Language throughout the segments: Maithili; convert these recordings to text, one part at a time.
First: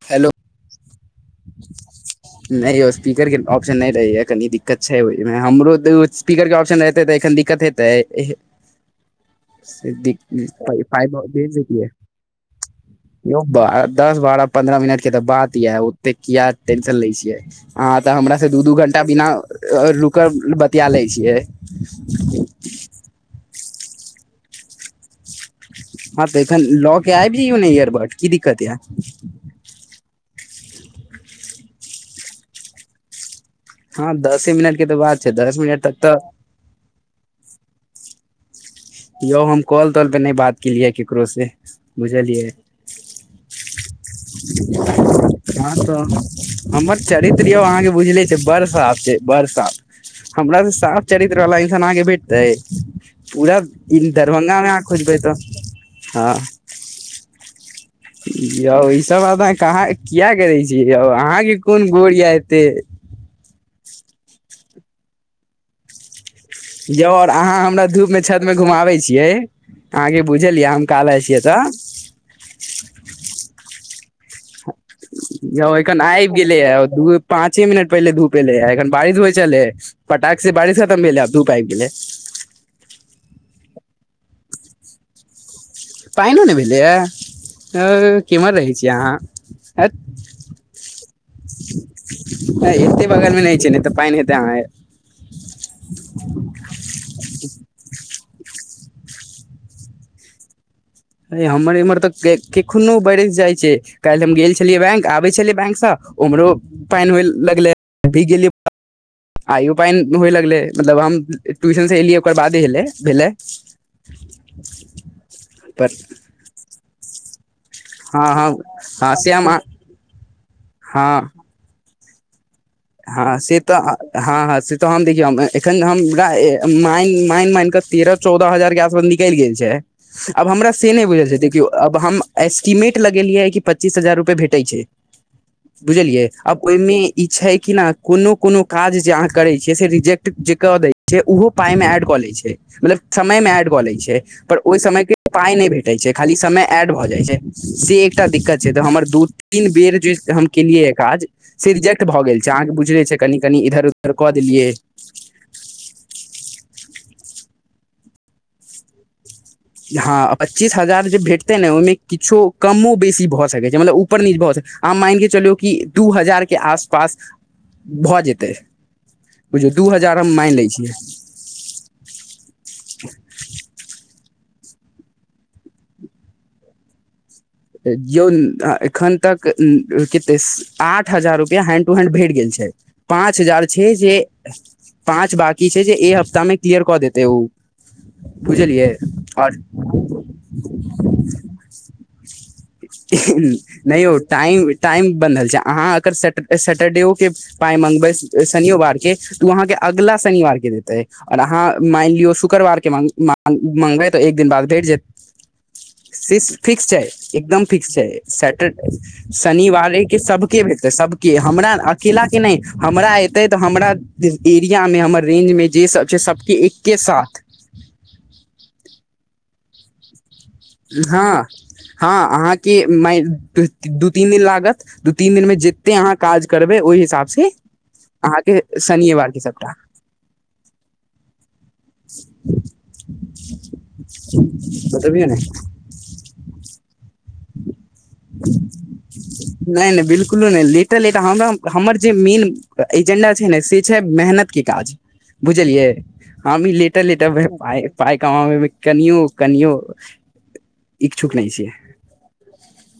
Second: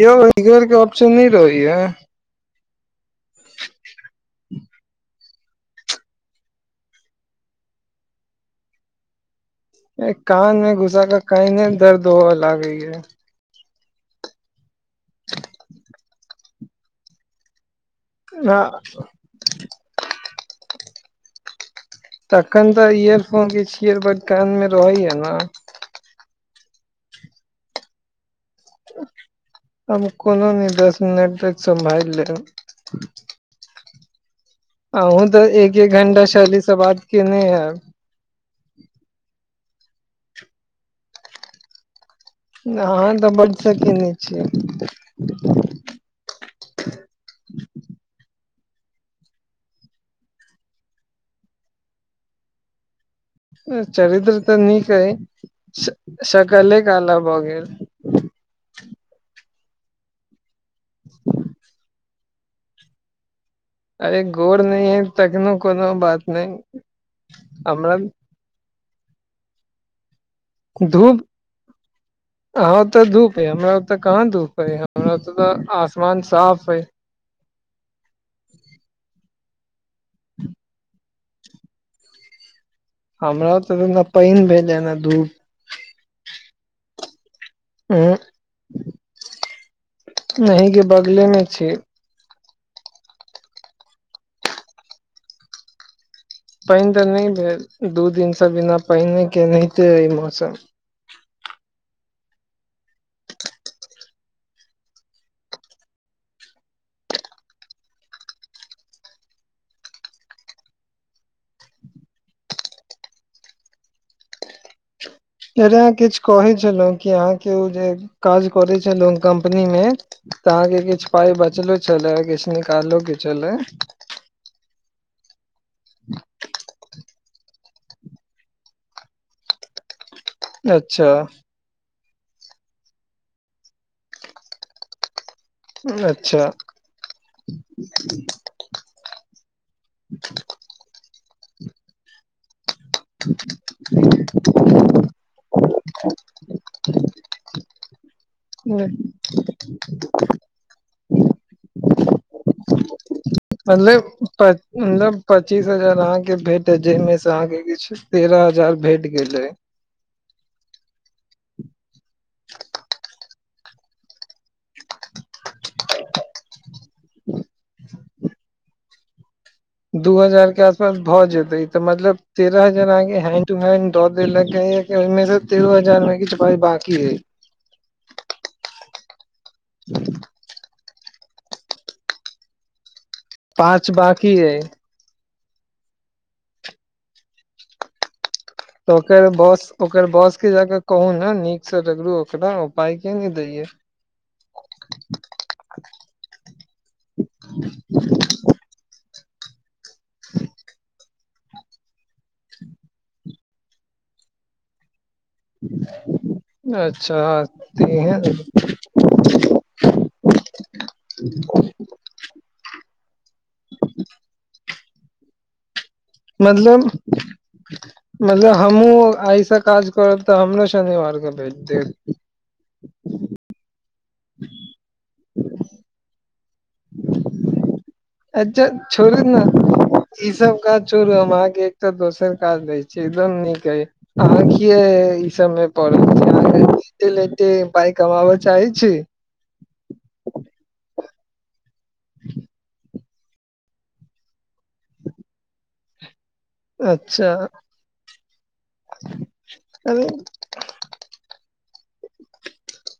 यौ हेलो इस्पीकर के ऑप्शन नै रहै यै नै यौ स्पीकर के ऑप्शन नै रहै यै कनी दिक्कत छै, ओ हमरो स्पीकर के ऑप्शन रहतै तऽ एखन दिक्कत हेतै सेइ दिक् कान मे घुसा के पाइभेज काने देतियै दर्द होअ लागैये यौ बा दस बारह पन्द्रह मिनट के तऽ, बात य ओते किया टेंशन ले छिय, अहाँ तऽ हमरा से ना दू -दू घण्टा बिना रुकल बतिया ले छियै। तखन तऽ इयरफोन के इयरबर्ट ब कान मे रहैया न हाँ तऽ एखन लऽ के आब जइयौ ने एयरबर्ट की दिक्कत यऽ, हम कोनो नै दस मिनट तक सभैल लैब हाँ दसे मिनट के बात अहूँ छै तऽ दस एक मिनट एक तक तऽ घण्टा सहलीसँ बात केनै हैब यौ हम कॉल तौल प नै बात केलियै केकरो से बुझलियै हम तऽ बडसँ केनै छियै, [unintelligible] हाँ तऽ हमर चरित्र यौ अहाँके बुझले छै, बड़ साफ छै, बड़ साफ हमरासँ साफ चरित्रवाला इन्सान अहाँके भेटतै पूरा ई चरित्र तऽ दरभंगा मे अहाँ नीक ऐ खोजबै तऽ हँ सकले कला भऽ गेल यौ ई सब बात अह कहाँ किया करै छिय यौ, अहाँके कोन गोर य एतै। अरे गोर नै यै, तखनो कोनो बात नहि यौ और अहाँ हमरा धूप मे छत में घुमाबे छियै। अहाँके बुझलयै हम काला छियै तऽ आहाँ उतै धूप यै हमरा ओते कहाँ धूप है हमरा ओतै आसमान साफ अइ पाँंचे मिनट पहिले धूप एले है, एखन बारिश होइ छल फटाकख से बारिश खतम भेल है, आब धूप आब गेलइ हमरा ओते नै पैन भेल है, नै धूप पैनओ नै भेलैए है उहूं किम्हर रहै छिय अहाँ हट नही के बगले मे छी एयों एतेक बगलमे नै छै, ने तऽ पैन हेतै आ पैन तऽ नै भेल दू दिन से बिना पाइन केनाहिते रहय मौसम हमर एम्हर तऽ, कखनो बरइस जाइ छै। काइल हम गेल छलियै बैंक आबै छलियै बैंकसँ उम्हरो पैन हो लगलै भीग गेलियै आइयो पैन होइ लगलै मतलब हम ट्यूशन से एलियै ओकर बादेे होलै भेलै। अरे अहाँ पर किछु कहै छलौं कि अहाँके ओ जे हँ हँ काज करै छलौं हँ से हम कम्पनी में त अहाँ के किछु हँ पाइ बचलो छल्ला? किछ निक हँ से तऽ, अ-हँ-हँ से तऽ हम देखियौ हम एखन हम रा ए-माइन-माइन-माइन क तेरऽ चौदऽ हजार के आसपास निकैल गेल छै। आब हमरा से नैय अच्छा बुझल छै, देखियौ आब हम आइस्टीमेट लगेलियै कि पच्चीस हजार रुपए भेटै छै, बुझलियै? अच्छा आब ओई में ई छै किना कोनो कोनो काज जे अहाँ करै छियै से रिजेक्ट जे क दै छै, ऊहो पाई मे ऐड कऽ लै छै। मतलब समय मे एड कऽ लै छै, पर ओई समय के पाय नैय भेटै छै, खाली समय ऐड भऽ जाइ छै। से एकटा दिक्कत छै, तऽ हमर दू तीन बेर जे हम केलियै यैऽ काज से रिजेक्ट भऽ गेल चा अहाॅं क बुझले छै कनी-कनी मतलब इधर-उधर कऽ प- देलियै। मतलब पच्चीस हजार अहाँ के भेटत, जैइ में स अहाँ के किछु तेरऽ हजार भेट गेल अइ। हँ पच्चीस हजार जे भेटतै न ओइ में किछो कमो बेसी भऽ सकै छै, मतलब ऊ पर-नीच भऽ सक्, अहॉं माईन के चलु कि दू हजार के आसपास भऽ जेतै। बुझियौ दू हम हजार मानि के लै छियै आसपास भऽ जेतै? तऽ मतलब तेरऽ हजार अहॉं के हैंड टू हैंड दऽ देलकैऽ कि ओई में स तेरहो हजार में किछ पाइ बांकी अइ। अ-जौन आ-एखन तकऽ-उम्म्-खेतैस आठ हजार रुपिआ हैंड टू हैंड भेट गेल छै, पाँच हजार छै जे बाकी अइ पाँच बाकी छै, जे ए हप्ता में क्लियर कऽ देतै ऊ। तऽ ओकर बॉस ओकर बॉस के जाकऽ कहौ न नीक स रगरू। नैय यौ टाइम-टाइम बनहल छै, अहाँ एकर स सट्टरडेओ के पाय मंगबै स-सनियो बार के तऽ ऊ अहाँ के अगला सनिवार के देतै, और अहाँ माइन लि कियो शुकरबार के मांग-मांग-मंगबै तऽ एक दिन बाद भेट जेत, सिस फिक्स छैय। अच्छा एकदम फिक्स छै, तेहन सैटर शनिवारे के सबके भेटतै सबके, हमरा अकेला के नैय, हमरा ऐतै तऽ हमरा [unintelligible] एरिया में हमर रेंज में जे सब छै सबके मतलब? एके साथ मतलब हमहुँ आइ स काज करव तऽ हमरो शनिवार क भेज देत? के? माइ-दू-ती-दू तीन दिन लागत, दू तीन दिन में जे ते अहाँ काज करबै, ओई हिसाब से अहाँ के अच्छा छोड़ू सनियेवार के ने सबटा ई सब काज छोड़ू, हम आहाँके तऽ दोसर काज दै छी, एकदम नीक अइ, अहॉं कियैऽ बतबियौ ई ने सब में परल छी, अहॉं लेटे-लेटे पाइ कमाबऽ चाहै छी? ह नैय-नैय, बिलकुलो नैय लेटल-लेटऽ हमरा, हमर जे मेन एजेंडा छै ने से छै मेहनत के काज, बुझलियै? हमी लेटल-लेटऽ अच्छा में पा-पाइ कमामै में कनियों- कनियों अरे इक्छूक नैय छीयै।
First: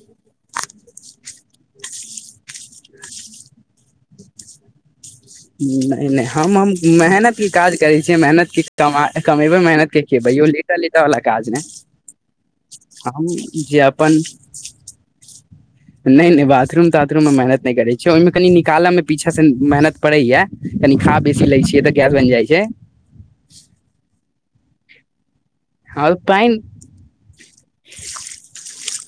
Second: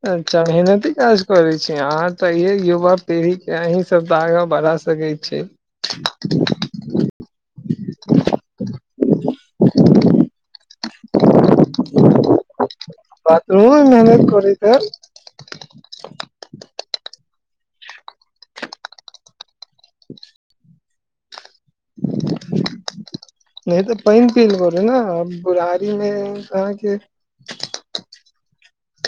अच्छा मेहनती काज करै छी अहाँ तऽ ये युवा पीढ़ीे के अहीं सब त आगाँ बढ़ा सकै छी नैय-नैय हम-हम मेहनत की काज करै छियै, मेहनत के-कमा-कमेबै, मेहनत के खेबै, यो लेटल-लेटल वला काज नै हम जे अपन हे नैय- नैय बाथरूम ताथरूम मे मेहनत नै करै छि ओहिमे कनी निकालऽ मे पीछा से मेहनत पड़ैया। कनी खा बेसी लै छियै तऽ गैस बैन जाय छै। नै तऽ पैन पील बोलेै नऽ पुराय- हँ पैन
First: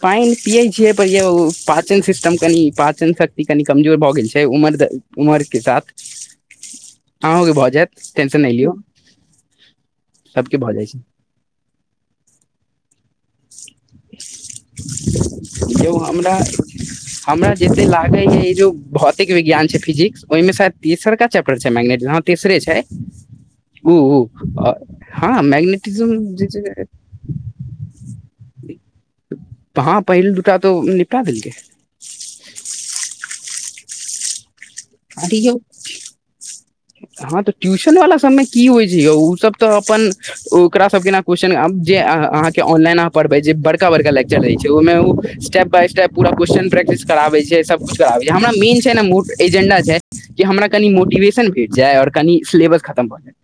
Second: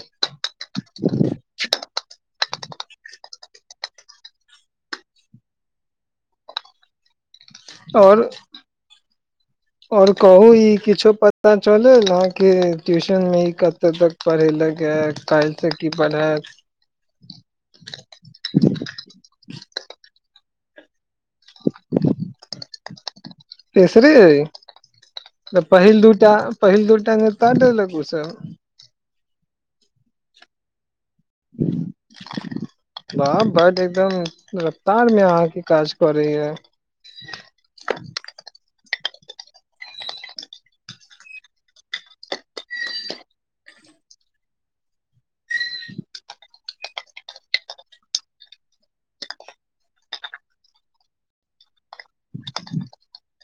पैन पियै छियै पर यौ पा- पाचन सिस्टम कनि पाचन शक्ति कनि कमजोर भऽ गेल छै उमर- उमर के साथ- अहों के भऽ जेएत आओर टेंशन नै लियौ सबके भऽ जाय छै। ता तऽ चलल आहाँके ट्यूशन में ई कऽ। कतऽ तक पड़ेलक ए कैल से छै की यौ हमरा पढ़ेत? हमरा जते लागैए ई जो भौतिक विज्ञान छै फिजिक्स ओय में शायद- तीसरका चैप्टर छै मैग्नेट न तीसरे छै। उ तेसरे अइ अ हँ मैग्नेटिजम जे छै। तट लगु उ सब- हँ पहिल दूटा तो निपटा देलकै। बाह बड एकदम रफ्तार में अरे यौ आहाँके काज करैया। हँ तऽ ट्यूशन वला सब में की होय छै यौ उ सब तऽ अपन- ओकरा सबके एना क्वेश्चन आब जे आहाँ आहाँके ऑनलाइन आहाँ पढ़बै जे बड़का-बड़का लेक्चर रहै छै ओ में उ स्टेप- बाय स्टेप पूरा क्वेश्चन प्रैक्टिस कराबै छै सबकुछ कराबै हमरा मेन छै न मुड एजेंडा। छै जे हमरा कनि मोटिवेशन भेट जाय और कनी सिलेबस खत्म भऽ जाय।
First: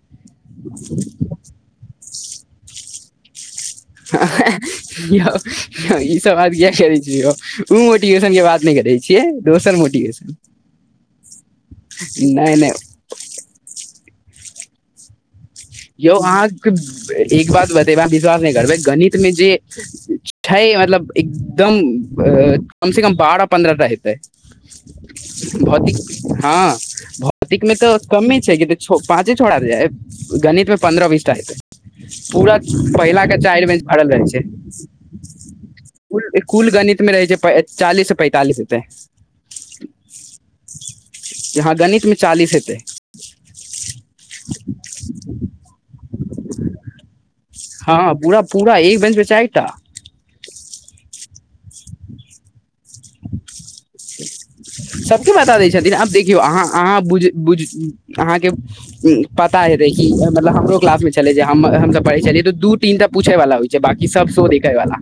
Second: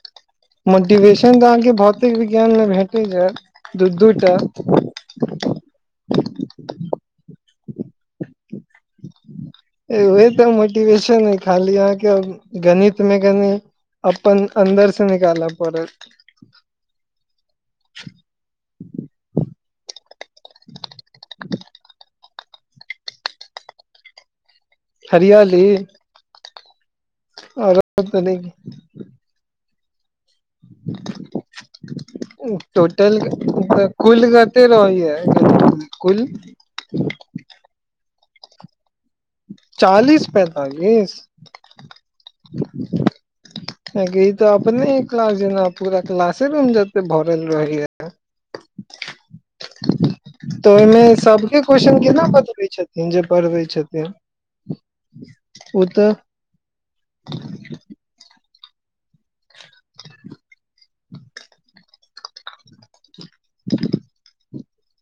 मोटिवेशन तऽ आहाँके भौतिक विज्ञान में भेटे जेएत। आ हैं-ह यौ हँ इ सब बात किया करै छी यौ उ मोटिवेशन के बात नै करै छियै। दोसर उहे मोटिवेशन तऽ मोटिवेशन खाली आहाँके नहि नहि गणित। में कनी अप्पन अन्दर सऽ निकालब। यौ आहाँके एक बात बतेबाक आहाँ विश्वास नै करबै गणित में जे। छै मतलब एकदम अ-अ कम से कम बारह पन्द्रह टा हेतै। हरियाली भौतिक हँ भौतिक में आओर तऽ तनि कम्मे छै कि तऽ [unintelligible] पाँचे छोड़ा रहै गणित में पन्द्रह बीस टा हेतै। पूरा टोटल पहिला के चाइर बेंच भरल रहै कुल छै। कते रहैया कुल गणित में रहै छै पै चालीस सऽ पैंतालिस हेतै। चालीस पैंतालीस यहाँ गणित मे चालीस हेतै ऐं गै ई तऽ अपने क्लास जेना पूरा क्लासे रूम जत्तेै भरल। रहैया हँ पूरा-पूरा एक बेंच पे चाइटा। तऽ ओय में सबके क्वेश्चन केना बतबै छथिन जे पढ़बै छथिन। सबके बता दै ओ छथिन आब देख- तऽ देखियौ आहाँ -आहाँ बुझ -बुझ आहाँ के पता हेतै की मतलब हमरो क्लास में छे। छेलै जे हम हमसब पढ़ै छेलियै तऽ दू तीन टा पूछै वला होइ छै बाकी सब शो देखै वाला।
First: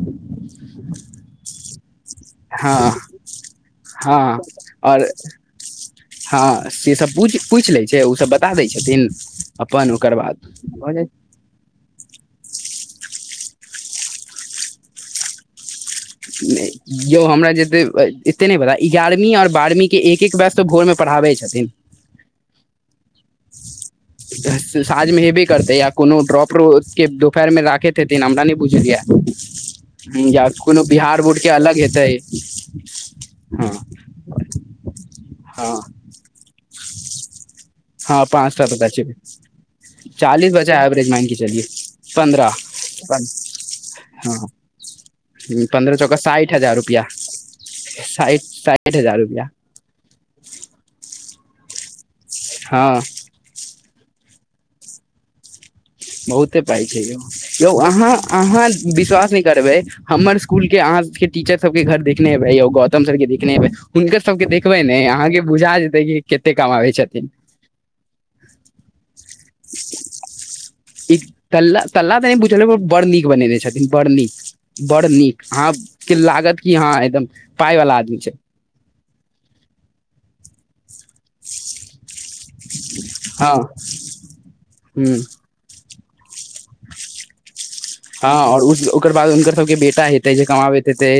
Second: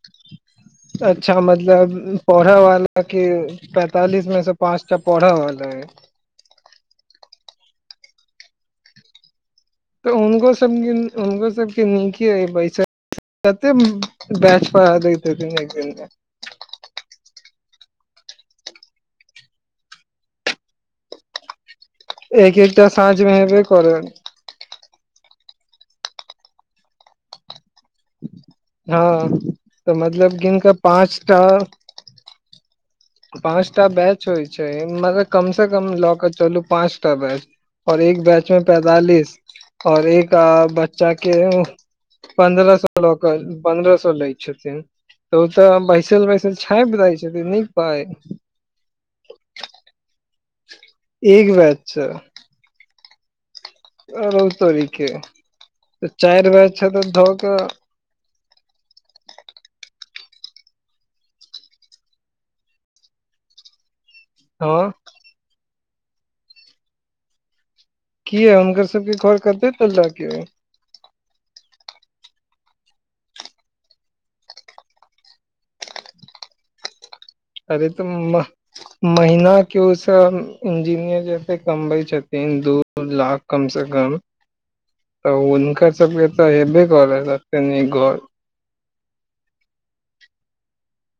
अच्छा मतलब पढ़ऽ हँ वाला के पैंतालिस हँ में से पांचटा आओर पढ़ऽ वाला ऐ। हँ सेसब पूछ पूइछ लै छै ओसब बता दै छथिन। अपन तऽ ओकर बाद उनको सबके भऽ उनको सब- नीके अय बैसल कत्ते बैच पढ़ा दैत हेथिन एक दिन में? यौ हमरा जे एते एत्ते नै पता एगारमीं और बारमीं के एक एक बैच तऽ भोर में। पढ़ाबै छथिन। एक - एकटा साँझ में एबे करत। साँझ में हेबे करतै या कोनो ड्रॉपरो के दुपहर में राखै त हेथिन हमरा नै बुझल ये हँ तऽ हम्म मतलब गिन जाक कऽ कोनो पाँच केतय? पाँसटा बैच होइ छै मलऽ कम स हँ कम लऽ कऽ चलू पाँस टा बैच। औ एक हँ बैच पाँच टा में पता छै पैंतालिस और एक आ चालीस बचा एवरेज बच्चा मान के चलियए पन्द्रह सौ लऽ कऽ पन्द्रह सौ लै हँ छथिन। तऽ ओ तऽ बैसल-बैसल छापि दै छथिन ने। साइठ -साइठ हजार रुपया। एक वैज छ हँ। अरौ तोरि के। तऽ चारि बहुते बैच पाय छै तऽ यौ, धऽ कऽ यौ अहाँ- अहाँ विश्वास नै करबै। हमर स्कुल के, अहाँ के टीचर सब के घर देखने हेबय यौ गौतम सर के देखने हेबै। हुनकर सबके हँ देखबै ने, अहाँके बुझा जेतै कि कते कामाबै छथिन। कीया हुनकर सबके घर कत्ते तल्ला के ये? इ तल्ला- तल्ला त नै बुझल अइ बड़ नीक बनेने छथिन, बड़ नीक। बड़ नीक, अहाँके लागत कि हँ, एकदम पाय अरे वाला तऽ, आदमी छै मह- महीना के ओ सब इंजीनियर, जते कमबै छथिन दू लाख हँ कम स कम ह तऽ हुनकर सबके तऽ हेबे करत। हँ, और ओकर बाद हुनकर सबके बेटा हेतै जे कमाबैत हेतै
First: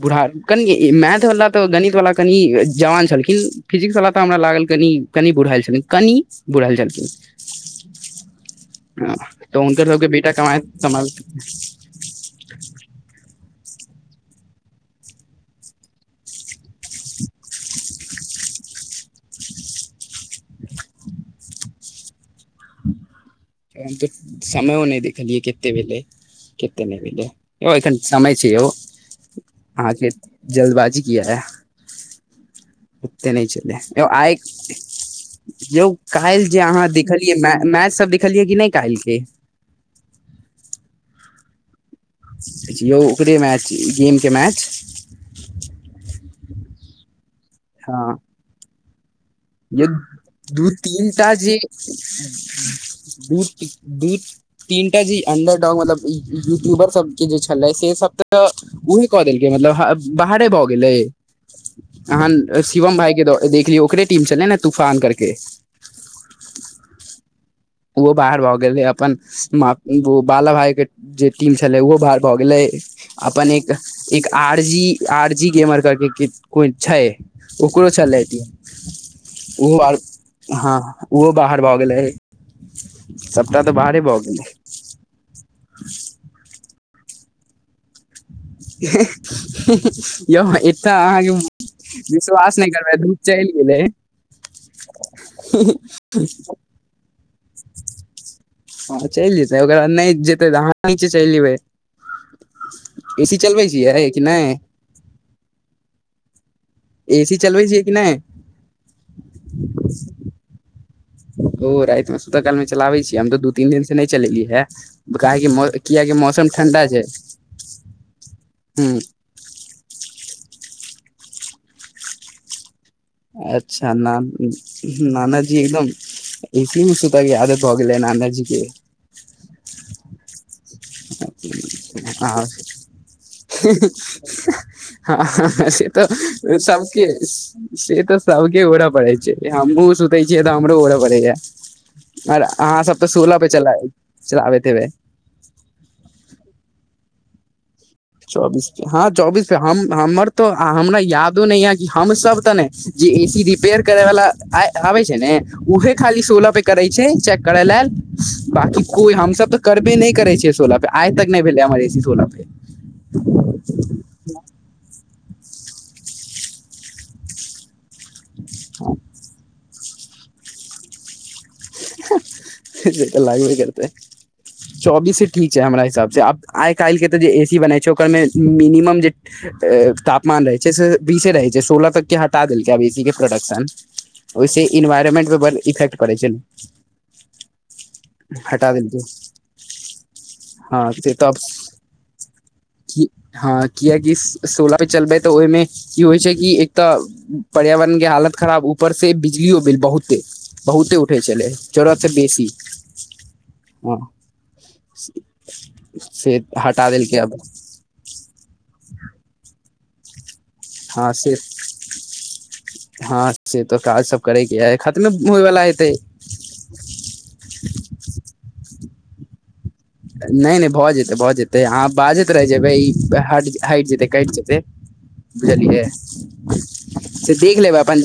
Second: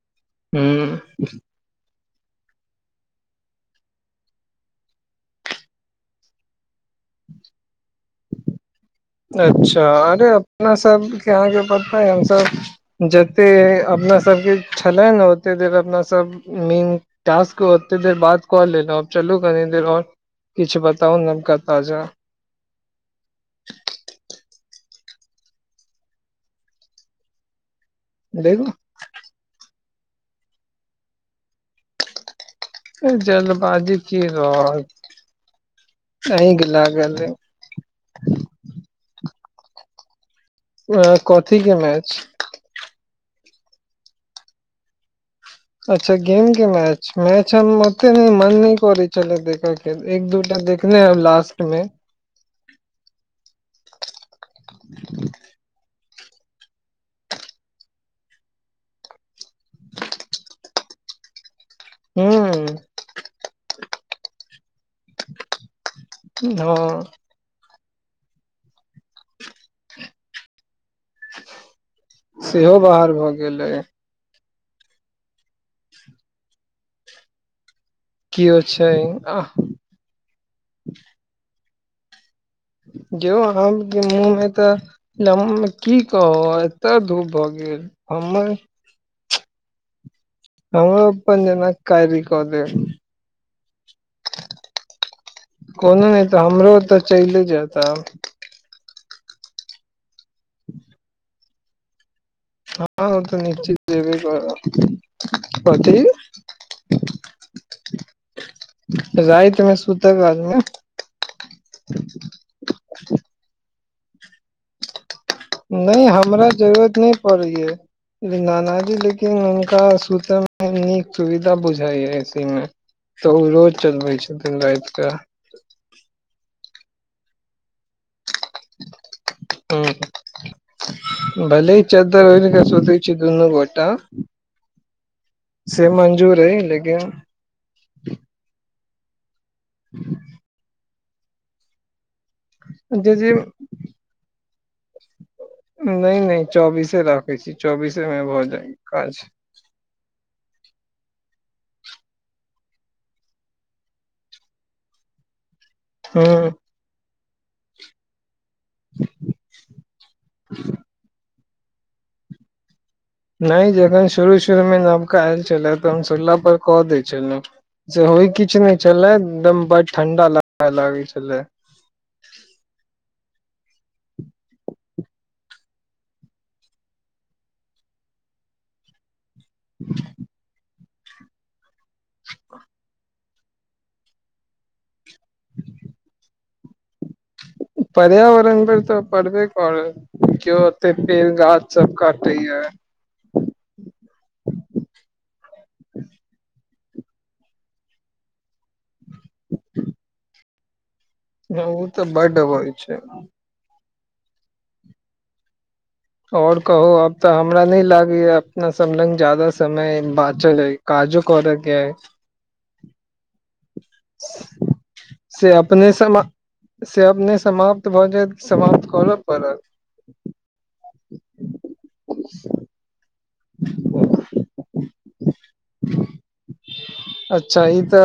बूढ़ा कनिये इ ह मेएथ बला तऽ, गणित वाला कनी जवान छलखिन फिजिक्स बला तऽ हमरा लागल कनि कनी बुढ़ाएल छलखिन कनी बुढ़ाएल छलखिन। हँ तऽ अच्छा, हुनकर सबके अरे बेटा कमाइत अपना कमाबैत सबके अहाँके हमसब, जते अपना सबके छलेए ने, ओते देर अपना सब मीन, टास्क ओते देर बात कऽ लेलौ। चलू कनी देर और, किछ बताउ नबका ताजा। हम तऽ समयओ नै देखलियै, केते भेलै, केते नै भेलै।, यौ, एखन समय छै यौ। देखू अहाँके जल्दबाजी किया एह। ओते नै छलै जल्दबाजी यौ की आइ, रहत यौ काइल्ह अहीं जे के अहाँ लागल देखलियै मे मैच सब, देखलियै कि नै काइल्ह के? अ, कथी के मैच? यौ, ओकरे मैच गेम के मैच। अच्छा, गेम के मैच, मैच हम हँ ओते नै मन नै करै छलेए देख यौ, दू तीन टा जे मे दू - दू तीन टा, जे अंडर डाॅग मतलब यूट्यूबर सबके जे छलै से सब तऽ उहे कऽ देलकै मतलब हा-बाहरे भऽ गेलै। अहां हूँ शिवम भाइ के द- देखलियौ ओकरे टीम छलै ने, तूफान करके। हँ। ओहो बाहर भ गेलै, अपन मा ब बाला भाई के जे टीम छलै ओहो बाहर भ गेलै, सेहो बाहर भऽ अपन गेलै एक एक R G, R G gamer कर के कोई छैय ओकरो छलै केओ छै आह ओहो बाहर हँ ओहो बाहर भ गेलै। जो सभटा तऽ बाहरे हमके भऽ मुँहमे गेलै त की कहब एतऽ धूप भ गेल हमर ह, यौ एतऽ हमरो अपन अहाँके जेना कारी कऽ विश्वास नै देब करबै धूप चइल गेलै। कोनो नै त हमरो त चैले जैत आब। हँ चैल जेतै ओकरा नै जेतै त अहाँ नीचे चैल जेबै। हँ ओ ए सी त चलबै निश्चित छियै जैबे कि नहि करब कथी। ए सी चलबै छियै कि नहि राइतमे सुतऽ काल मे ओ रातिमे सुतय कालमे चलाबै छियै, हम त दू तीन दिन से नै चलेलियै हे। काहे की नै हमरा जरूरत नै पड़ैये नानाजी ह लेकिन लेकिन हुनका सुतयमे नीक सुविधा बुझाइयेझ ए-सी मे। त ओ रोज अच्छा न चलबै छथिन राइत क। नानाजी एकदम ए-सी मे सुतयके आदत भ गेलै नानाजी के। ह। भले ही चद्दर हँ ओइढ़के सुतय छी दुनू गोटा हँ से त मंजूर अइ सबके लेकिन से त सबके ओढ़ऽ पड़ै छैय हमहुँ सुतै छियै त हमरो ओढ़ऽ पड़ैये। और अहाँ सब त जे जे सोलह पे चला चलाबैत हेबय। नै- नै चौबीसे राखै छी चौबीसे मे भ चौबीस जाय पे हँ काज। चौबीस हम हमर तो हमरा यादो नै य कि हमसब त ने जे ए- सी रिपेयर करे वाला आय आबै छैय ने उहे खाली हूँ सोलह पे करै छैय चेक करै लेल बाकि कोई हमसब त करबे नै करै छियै सोलह पे आइ तक नै भेलै हमर एसी सोलह पे। नै जखन शुरू-शुरूमे न आयल छले त हम सोला पर कऽ दै छलौं से होइ कि किछ नै छले एकदम बडड ठंडा ला लागे छलै। से त लागबे करतै। चौबीसे ठीक छैय हमरा हिसाब से, आब आइ काइलके त जे ए- सी बनै छैय ओकरमे मिनिमम जे तापमान रहै छैय से बीसे रहै छैय सोलह तक के हटा देलकै अब ए-सी के प्रोडक्शन। ओय से इन्वायरमेंटपर बडड इफेक्ट पड़ै छैय। पर्यावरण पर त पड़बे करत केओ हँ ओते से पेड़ तऽ गाछ सब काटे य। हँ कियेकि सोलह पे चलबै त ओयमे की होइ छैय कि एक त पर्यावरणके हालत खराब ऊपर से बिजलियो बिल बहुते बहुते उठै छलै ओ जरूरत से तऽ बड बेसी होइ छै हँ। से और हटा कहु आब देलकै त अब हमरा नै लागै या अपना सब लग जादा समय बाचल अय। हँ काजो से करऽ के अय। हँ से त काज सब करैके अय, खत्मे होइ से वला हेतै। अपने समा से अपने समाप्त भ जैत कि समाप्त करऽ पड़त। नै- नै भ जेतै, भ जेतै अहाँ बाजैत रहि जेबै इ हट हइट जेतै कइट जेतै बुझलियै से देख अच्छा लेब ई अपन तऽ जे